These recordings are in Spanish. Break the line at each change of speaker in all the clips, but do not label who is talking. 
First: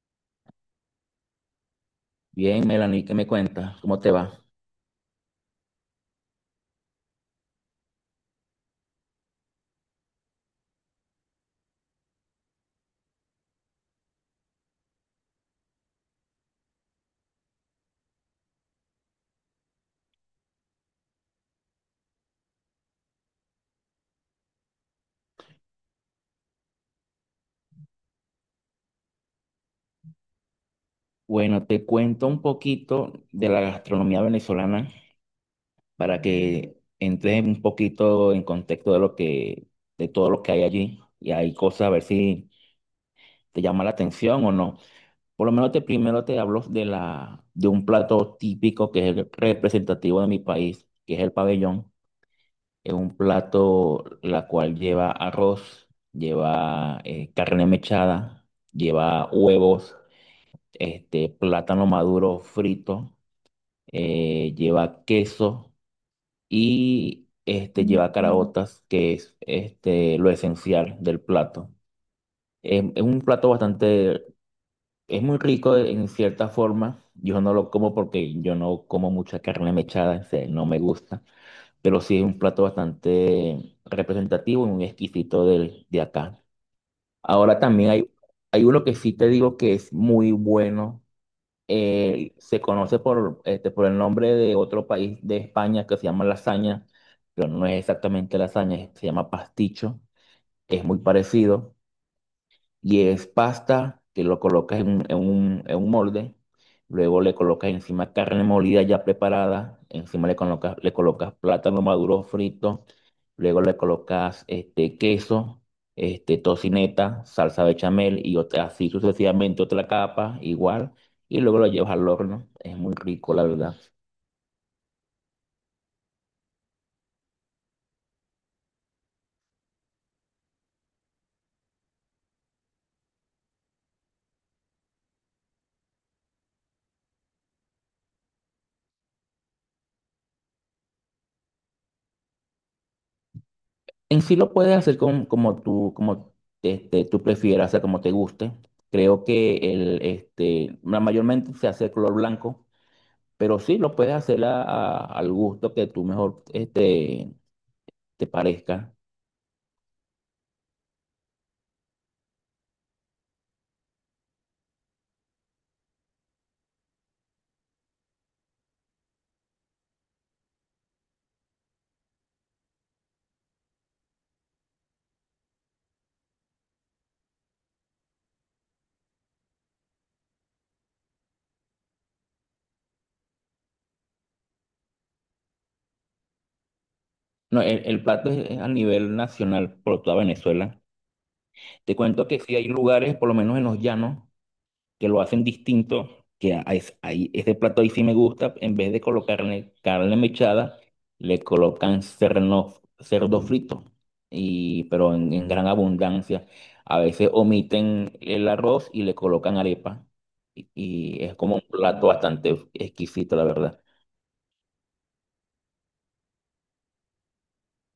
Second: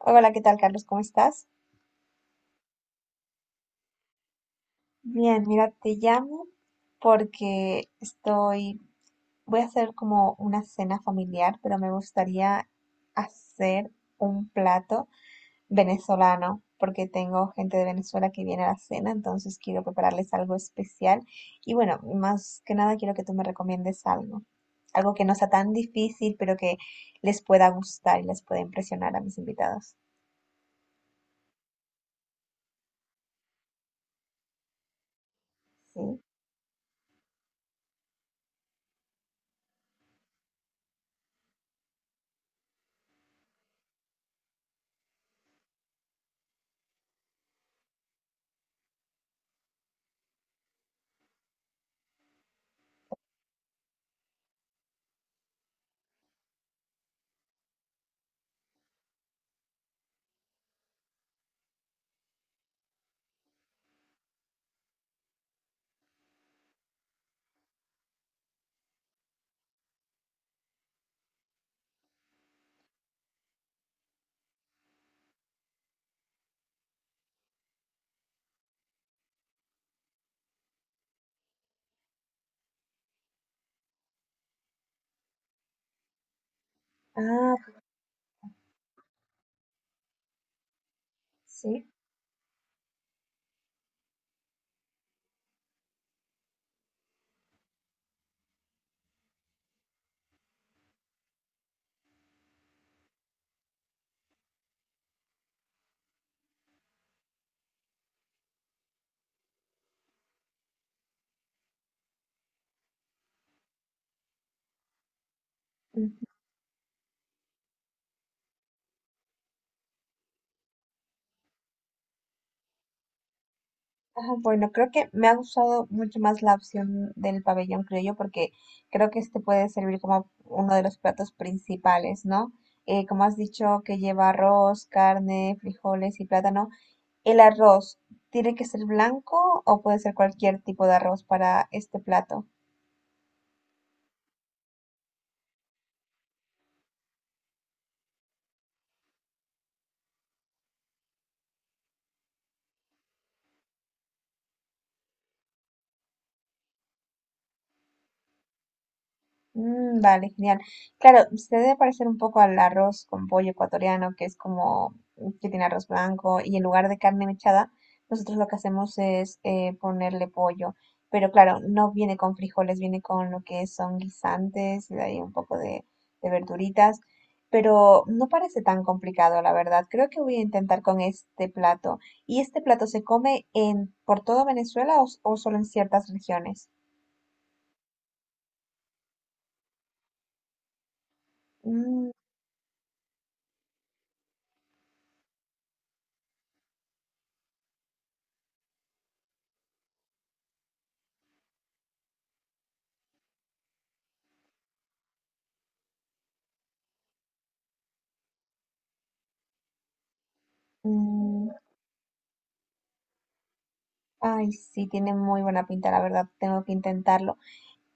Hola, ¿qué tal, Carlos? ¿Cómo estás?
Bien, Melanie, ¿qué me cuentas? ¿Cómo te va?
Bien, mira, te llamo porque estoy, voy a hacer como una cena familiar, pero me gustaría hacer un plato venezolano, porque tengo gente de Venezuela que viene a la cena, entonces quiero prepararles algo especial. Y bueno, más que nada quiero que tú me recomiendes algo, algo que no sea tan difícil, pero que les pueda gustar y les pueda impresionar a mis invitados.
Bueno, te cuento un poquito de la gastronomía venezolana para
Sí.
que entres un poquito en contexto de de todo lo que hay allí. Y hay cosas, a ver si te llama la atención o no. Por lo menos primero te hablo de de un plato típico que es el representativo de mi país, que es el pabellón. Es un plato la cual lleva arroz, lleva carne mechada, lleva huevos. Plátano maduro frito, lleva queso y lleva caraotas, que es lo esencial del plato. Es un plato es muy rico en cierta forma. Yo no lo como porque yo no como mucha carne mechada, o sea, no me gusta, pero sí es un plato bastante representativo y un exquisito de acá. Ahora
Ah,
también hay uno que sí te digo que es muy bueno,
sí.
se conoce por el nombre de otro país de España que se llama lasaña, pero no es exactamente lasaña, se llama pasticho, es muy parecido. Y es pasta que lo colocas en un molde, luego le colocas encima carne molida ya preparada, encima le colocas plátano maduro frito, luego le colocas este queso, este tocineta, salsa bechamel y otra, así sucesivamente otra capa igual, y luego lo llevas al horno. Es muy rico, la verdad.
Ajá, bueno, creo que me ha gustado mucho más la opción del pabellón criollo porque creo que este puede servir como uno de los platos principales, ¿no? Como has dicho, que lleva arroz, carne, frijoles y plátano. ¿El arroz tiene que ser blanco o puede ser cualquier tipo de arroz para este plato?
En sí lo puedes hacer como tú prefieras, o sea, como te guste. Creo que mayormente se hace de color blanco. Pero sí, lo puedes hacer al gusto que tú mejor te parezca.
Mm, vale, genial. Claro, se debe parecer un poco al arroz con pollo ecuatoriano, que es como mm, que tiene arroz blanco y en lugar de carne mechada, nosotros lo que hacemos es ponerle pollo. Pero claro, no viene con frijoles, viene con lo que son guisantes y de ahí un poco de verduritas. Pero no parece tan complicado, la verdad. Creo que voy a intentar con este plato. ¿Y este plato se come en por todo Venezuela o, s- o solo en ciertas regiones?
No, el plato es a nivel nacional por toda Venezuela. Te
Mm,
cuento que sí hay lugares, por lo menos en los llanos, que lo hacen distinto, que a- es- ahí, ese plato ahí sí me gusta. En vez de colocarle carne mechada, le colocan cerdo frito, y, pero en gran abundancia. A veces omiten el arroz y le colocan arepa, y es
mm,
como un plato bastante exquisito, la verdad.
ay, sí, tiene muy buena pinta, la verdad, tengo que intentarlo.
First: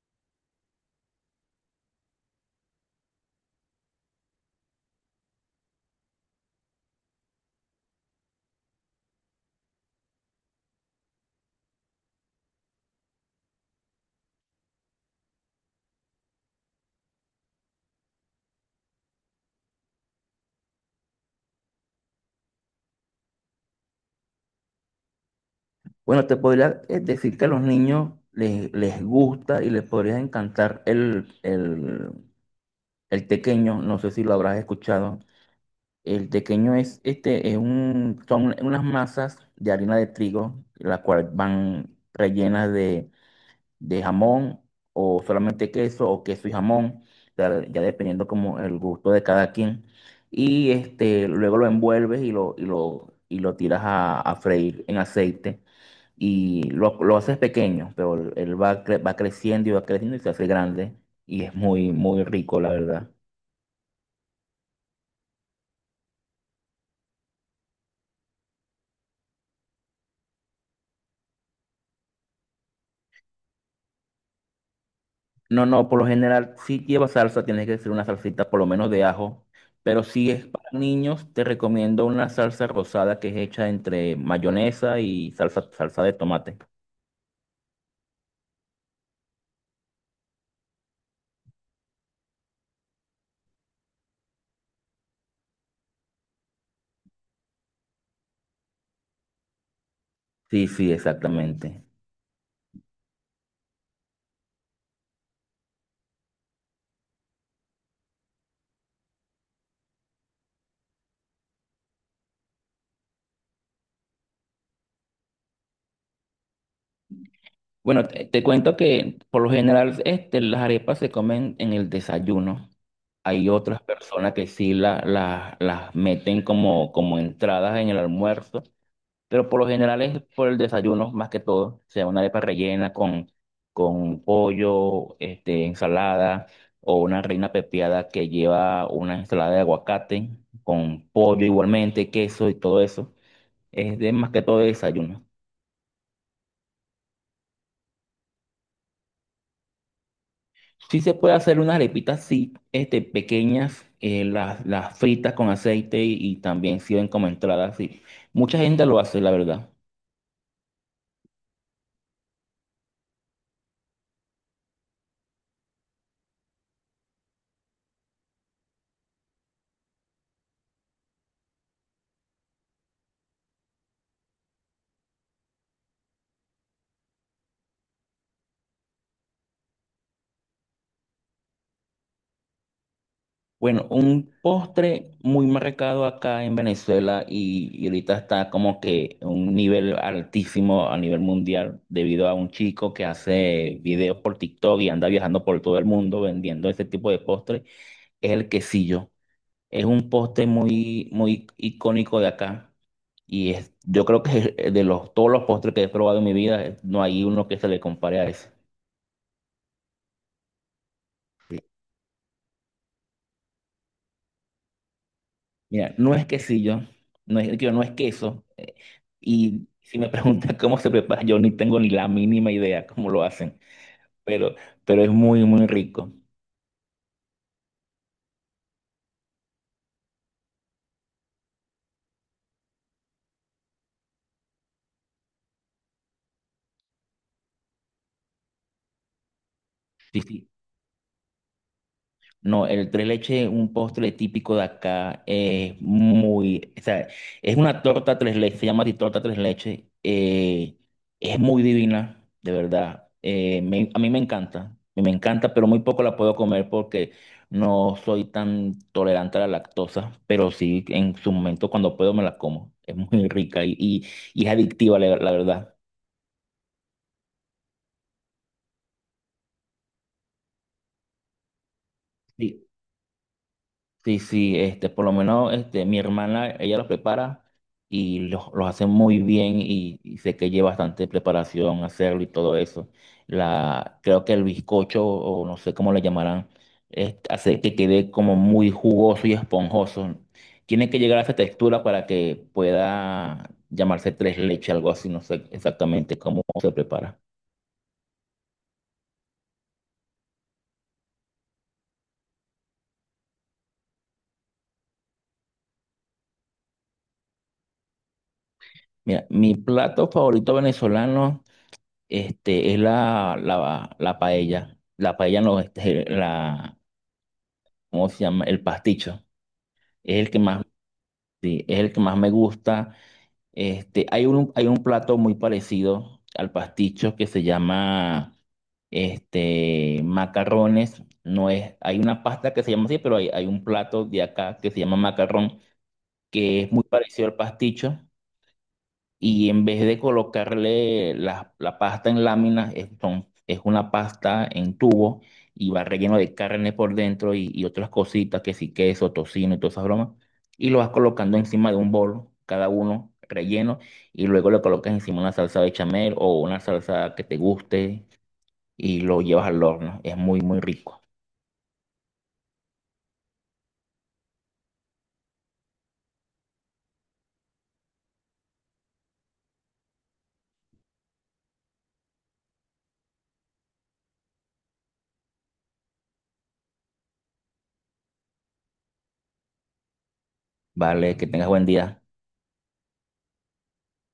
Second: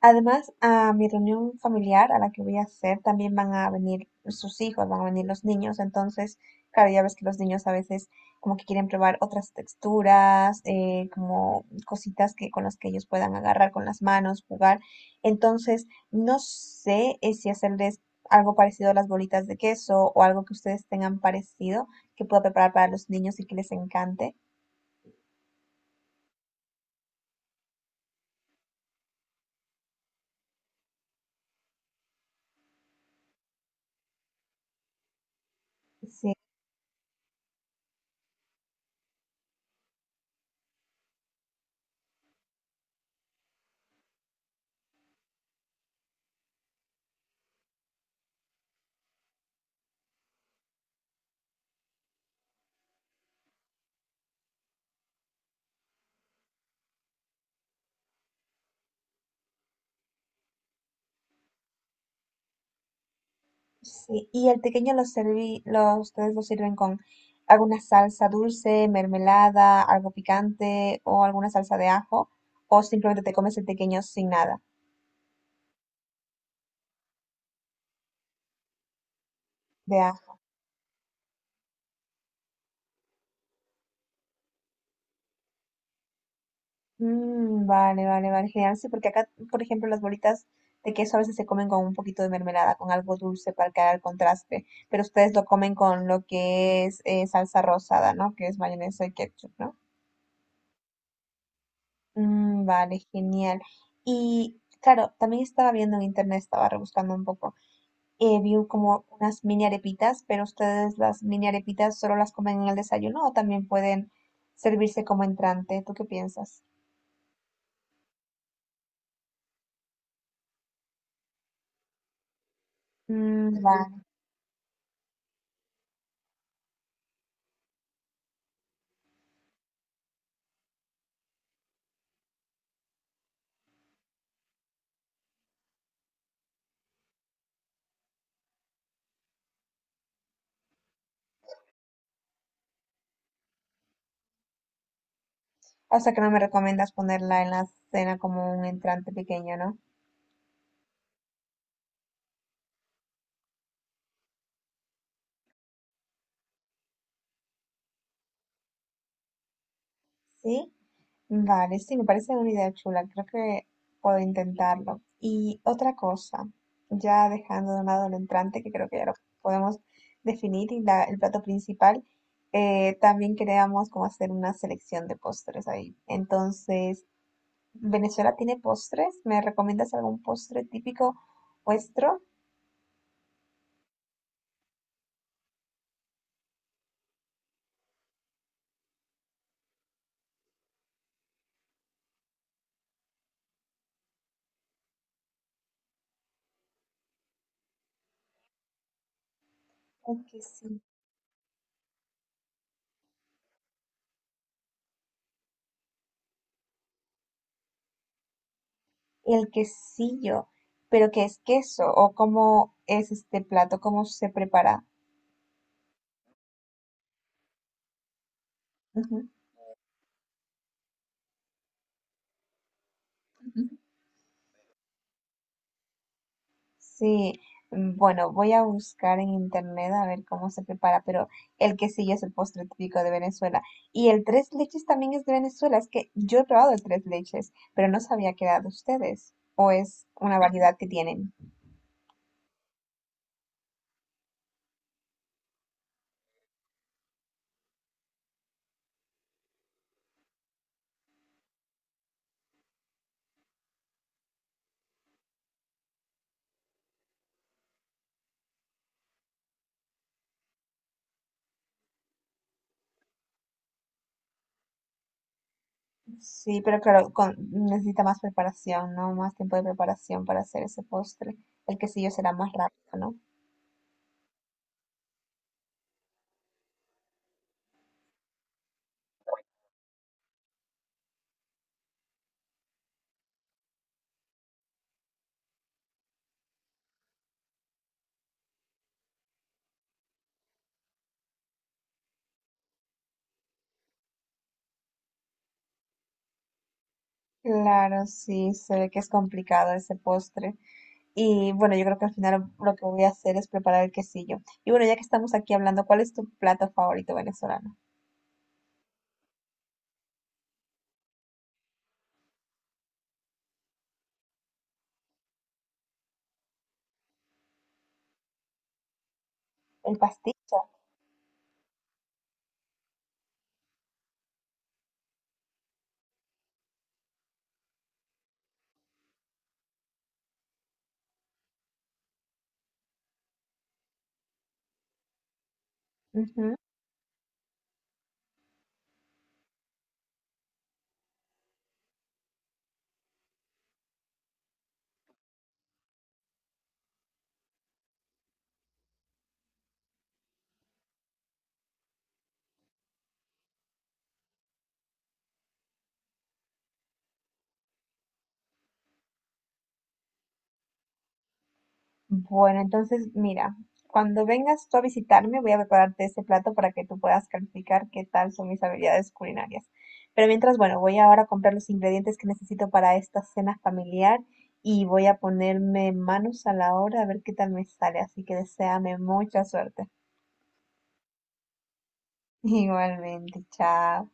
Además, a mi reunión familiar a la que voy a hacer también van a venir sus hijos, van a venir los niños, entonces, claro, ya ves que los niños a veces como que quieren probar otras texturas, como cositas que con las que ellos puedan agarrar con las manos, jugar. Entonces, no sé si hacerles algo parecido a las bolitas de queso o algo que ustedes tengan parecido que pueda preparar para los niños y que les encante.
Bueno, te podría, decir que a los niños les gusta y les podría encantar el tequeño, no sé si lo habrás escuchado. El
Sí.
tequeño es son unas masas de harina de trigo, las cuales van rellenas de jamón o solamente queso o queso y jamón, ya dependiendo como el gusto de cada quien. Y este, luego lo envuelves y lo tiras a freír en aceite lo haces pequeño, pero él va creciendo y se hace grande y es muy, muy rico, la verdad.
Sí, y el pequeño lo serví, lo, ustedes lo sirven con alguna salsa dulce, mermelada, algo picante o alguna salsa de ajo, o simplemente te comes el pequeño sin nada
No, no, por lo general, si lleva salsa, tienes que hacer una salsita por lo menos de ajo.
de
Pero si
ajo.
es para niños, te recomiendo una salsa rosada que es hecha entre mayonesa y salsa de tomate.
Mm, vale, vale, vale, genial. Sí, porque acá, por ejemplo, las bolitas de queso a veces se comen con un poquito de mermelada, con algo dulce para crear el contraste, pero ustedes lo comen con lo que es salsa rosada, ¿no? Que es mayonesa y ketchup, ¿no?
Sí, sí, exactamente.
Mm, vale, genial. Y claro, también estaba viendo en internet, estaba rebuscando un poco. Vi como unas mini arepitas, pero ustedes las mini arepitas solo las comen en el desayuno o también pueden servirse como entrante. ¿Tú qué piensas?
Bueno, te cuento que por lo general este, las arepas se comen en el desayuno.
Mm,
Hay
ujú,
otras
vale.
personas que sí las meten como, como entradas en el almuerzo. Pero por lo general es por el desayuno, más que todo. O sea, una arepa rellena con pollo, este, ensalada, o una reina pepiada que lleva una ensalada de aguacate, con pollo igualmente, queso y todo eso. Es de más que todo de desayuno.
O sea que no me recomiendas ponerla en la cena como un entrante pequeño, ¿no?
Sí se puede hacer unas arepitas, sí, este, pequeñas, las fritas con aceite y también sirven como entrada, sí. Mucha gente lo hace, la verdad.
Sí. Vale, sí, me parece una idea chula, creo que puedo intentarlo. Y otra cosa, ya dejando de un lado el entrante, que creo que ya lo podemos definir, y la- el plato principal, también queríamos como hacer una selección de postres ahí. Entonces, ¿Venezuela tiene postres? ¿Me recomiendas algún postre típico vuestro?
Bueno, un postre muy marcado acá en Venezuela y ahorita está como que un nivel altísimo a nivel mundial debido a un chico que hace videos por TikTok y anda viajando por todo el mundo vendiendo ese tipo de postre, es el quesillo. Es un
El
postre
quesillo.
muy, muy icónico de acá y es, yo creo que es de los, todos los postres que he probado en mi vida, no hay uno que se le compare a ese.
El quesillo, pero ¿qué es queso? ¿O cómo es este plato? ¿Cómo se prepara?
Mira, no es quesillo, no digo, no es queso. Y si me preguntan cómo se prepara, yo ni tengo ni la mínima idea cómo lo hacen,
Ujú.
pero, pero es muy, muy rico.
Sí, mm, bueno, voy a buscar en internet a ver cómo se prepara, pero el quesillo es el postre típico de Venezuela. Y el tres leches también es de Venezuela. Es que yo he probado el tres leches, pero no sabía que era de ustedes. O es
Sí,
una
sí.
variedad que tienen.
No, el tres leches es un postre típico de acá, es muy, o sea, es una torta tres leches, se llama así, torta tres leches, es muy divina, de verdad, a mí me encanta, pero muy poco la puedo comer porque no soy tan tolerante a la lactosa, pero sí, en su momento cuando puedo me la como, es muy rica y es adictiva, la verdad.
Sí, pero claro, con- necesita más preparación, ¿no? Más tiempo de preparación para hacer ese postre. El quesillo será más
Sí.
rápido, ¿no?
Sí, sí, este, por lo menos este, mi hermana, ella los prepara y los hace muy bien y sé que lleva bastante preparación hacerlo y todo eso. Creo que el bizcocho, o no sé cómo le llamarán, es- hace que quede como muy jugoso y esponjoso. Tiene que llegar a esa textura para que pueda llamarse tres leches, algo así, no sé exactamente cómo se prepara.
Claro, sí, se ve que es complicado ese postre. Y bueno, yo creo que al final lo que voy a hacer es preparar el quesillo. Y bueno, ya que estamos aquí hablando, ¿cuál es tu plato favorito venezolano?
Mira, mi plato favorito venezolano. Este, es la paella. La paella no, ¿cómo se llama? El pasticho.
El
Es el que más,
pasticho.
sí, es el que más me gusta. Este, hay un plato muy parecido al pasticho que se llama, este, macarrones. No es, hay una pasta que se llama así, pero hay un plato de acá que se llama macarrón,
Ujú.
que es muy parecido al pasticho. Y en vez de colocarle la pasta en láminas, es una pasta en tubo y va relleno de carne por dentro y otras cositas, que sí, queso, tocino y todas esas bromas, y lo vas colocando encima de un bol, cada uno relleno, y luego le colocas encima una salsa bechamel o una salsa que te guste y lo llevas al horno. Es muy, muy rico.
Bueno, entonces mira, cuando vengas tú a visitarme, voy a prepararte ese plato para que tú puedas calificar qué tal son mis habilidades culinarias. Pero mientras, bueno, voy ahora a comprar los ingredientes que necesito para esta cena familiar y voy a ponerme manos a la obra a ver qué tal me sale. Así que deséame mucha suerte.
Vale, que tengas buen día.
Igualmente, chao.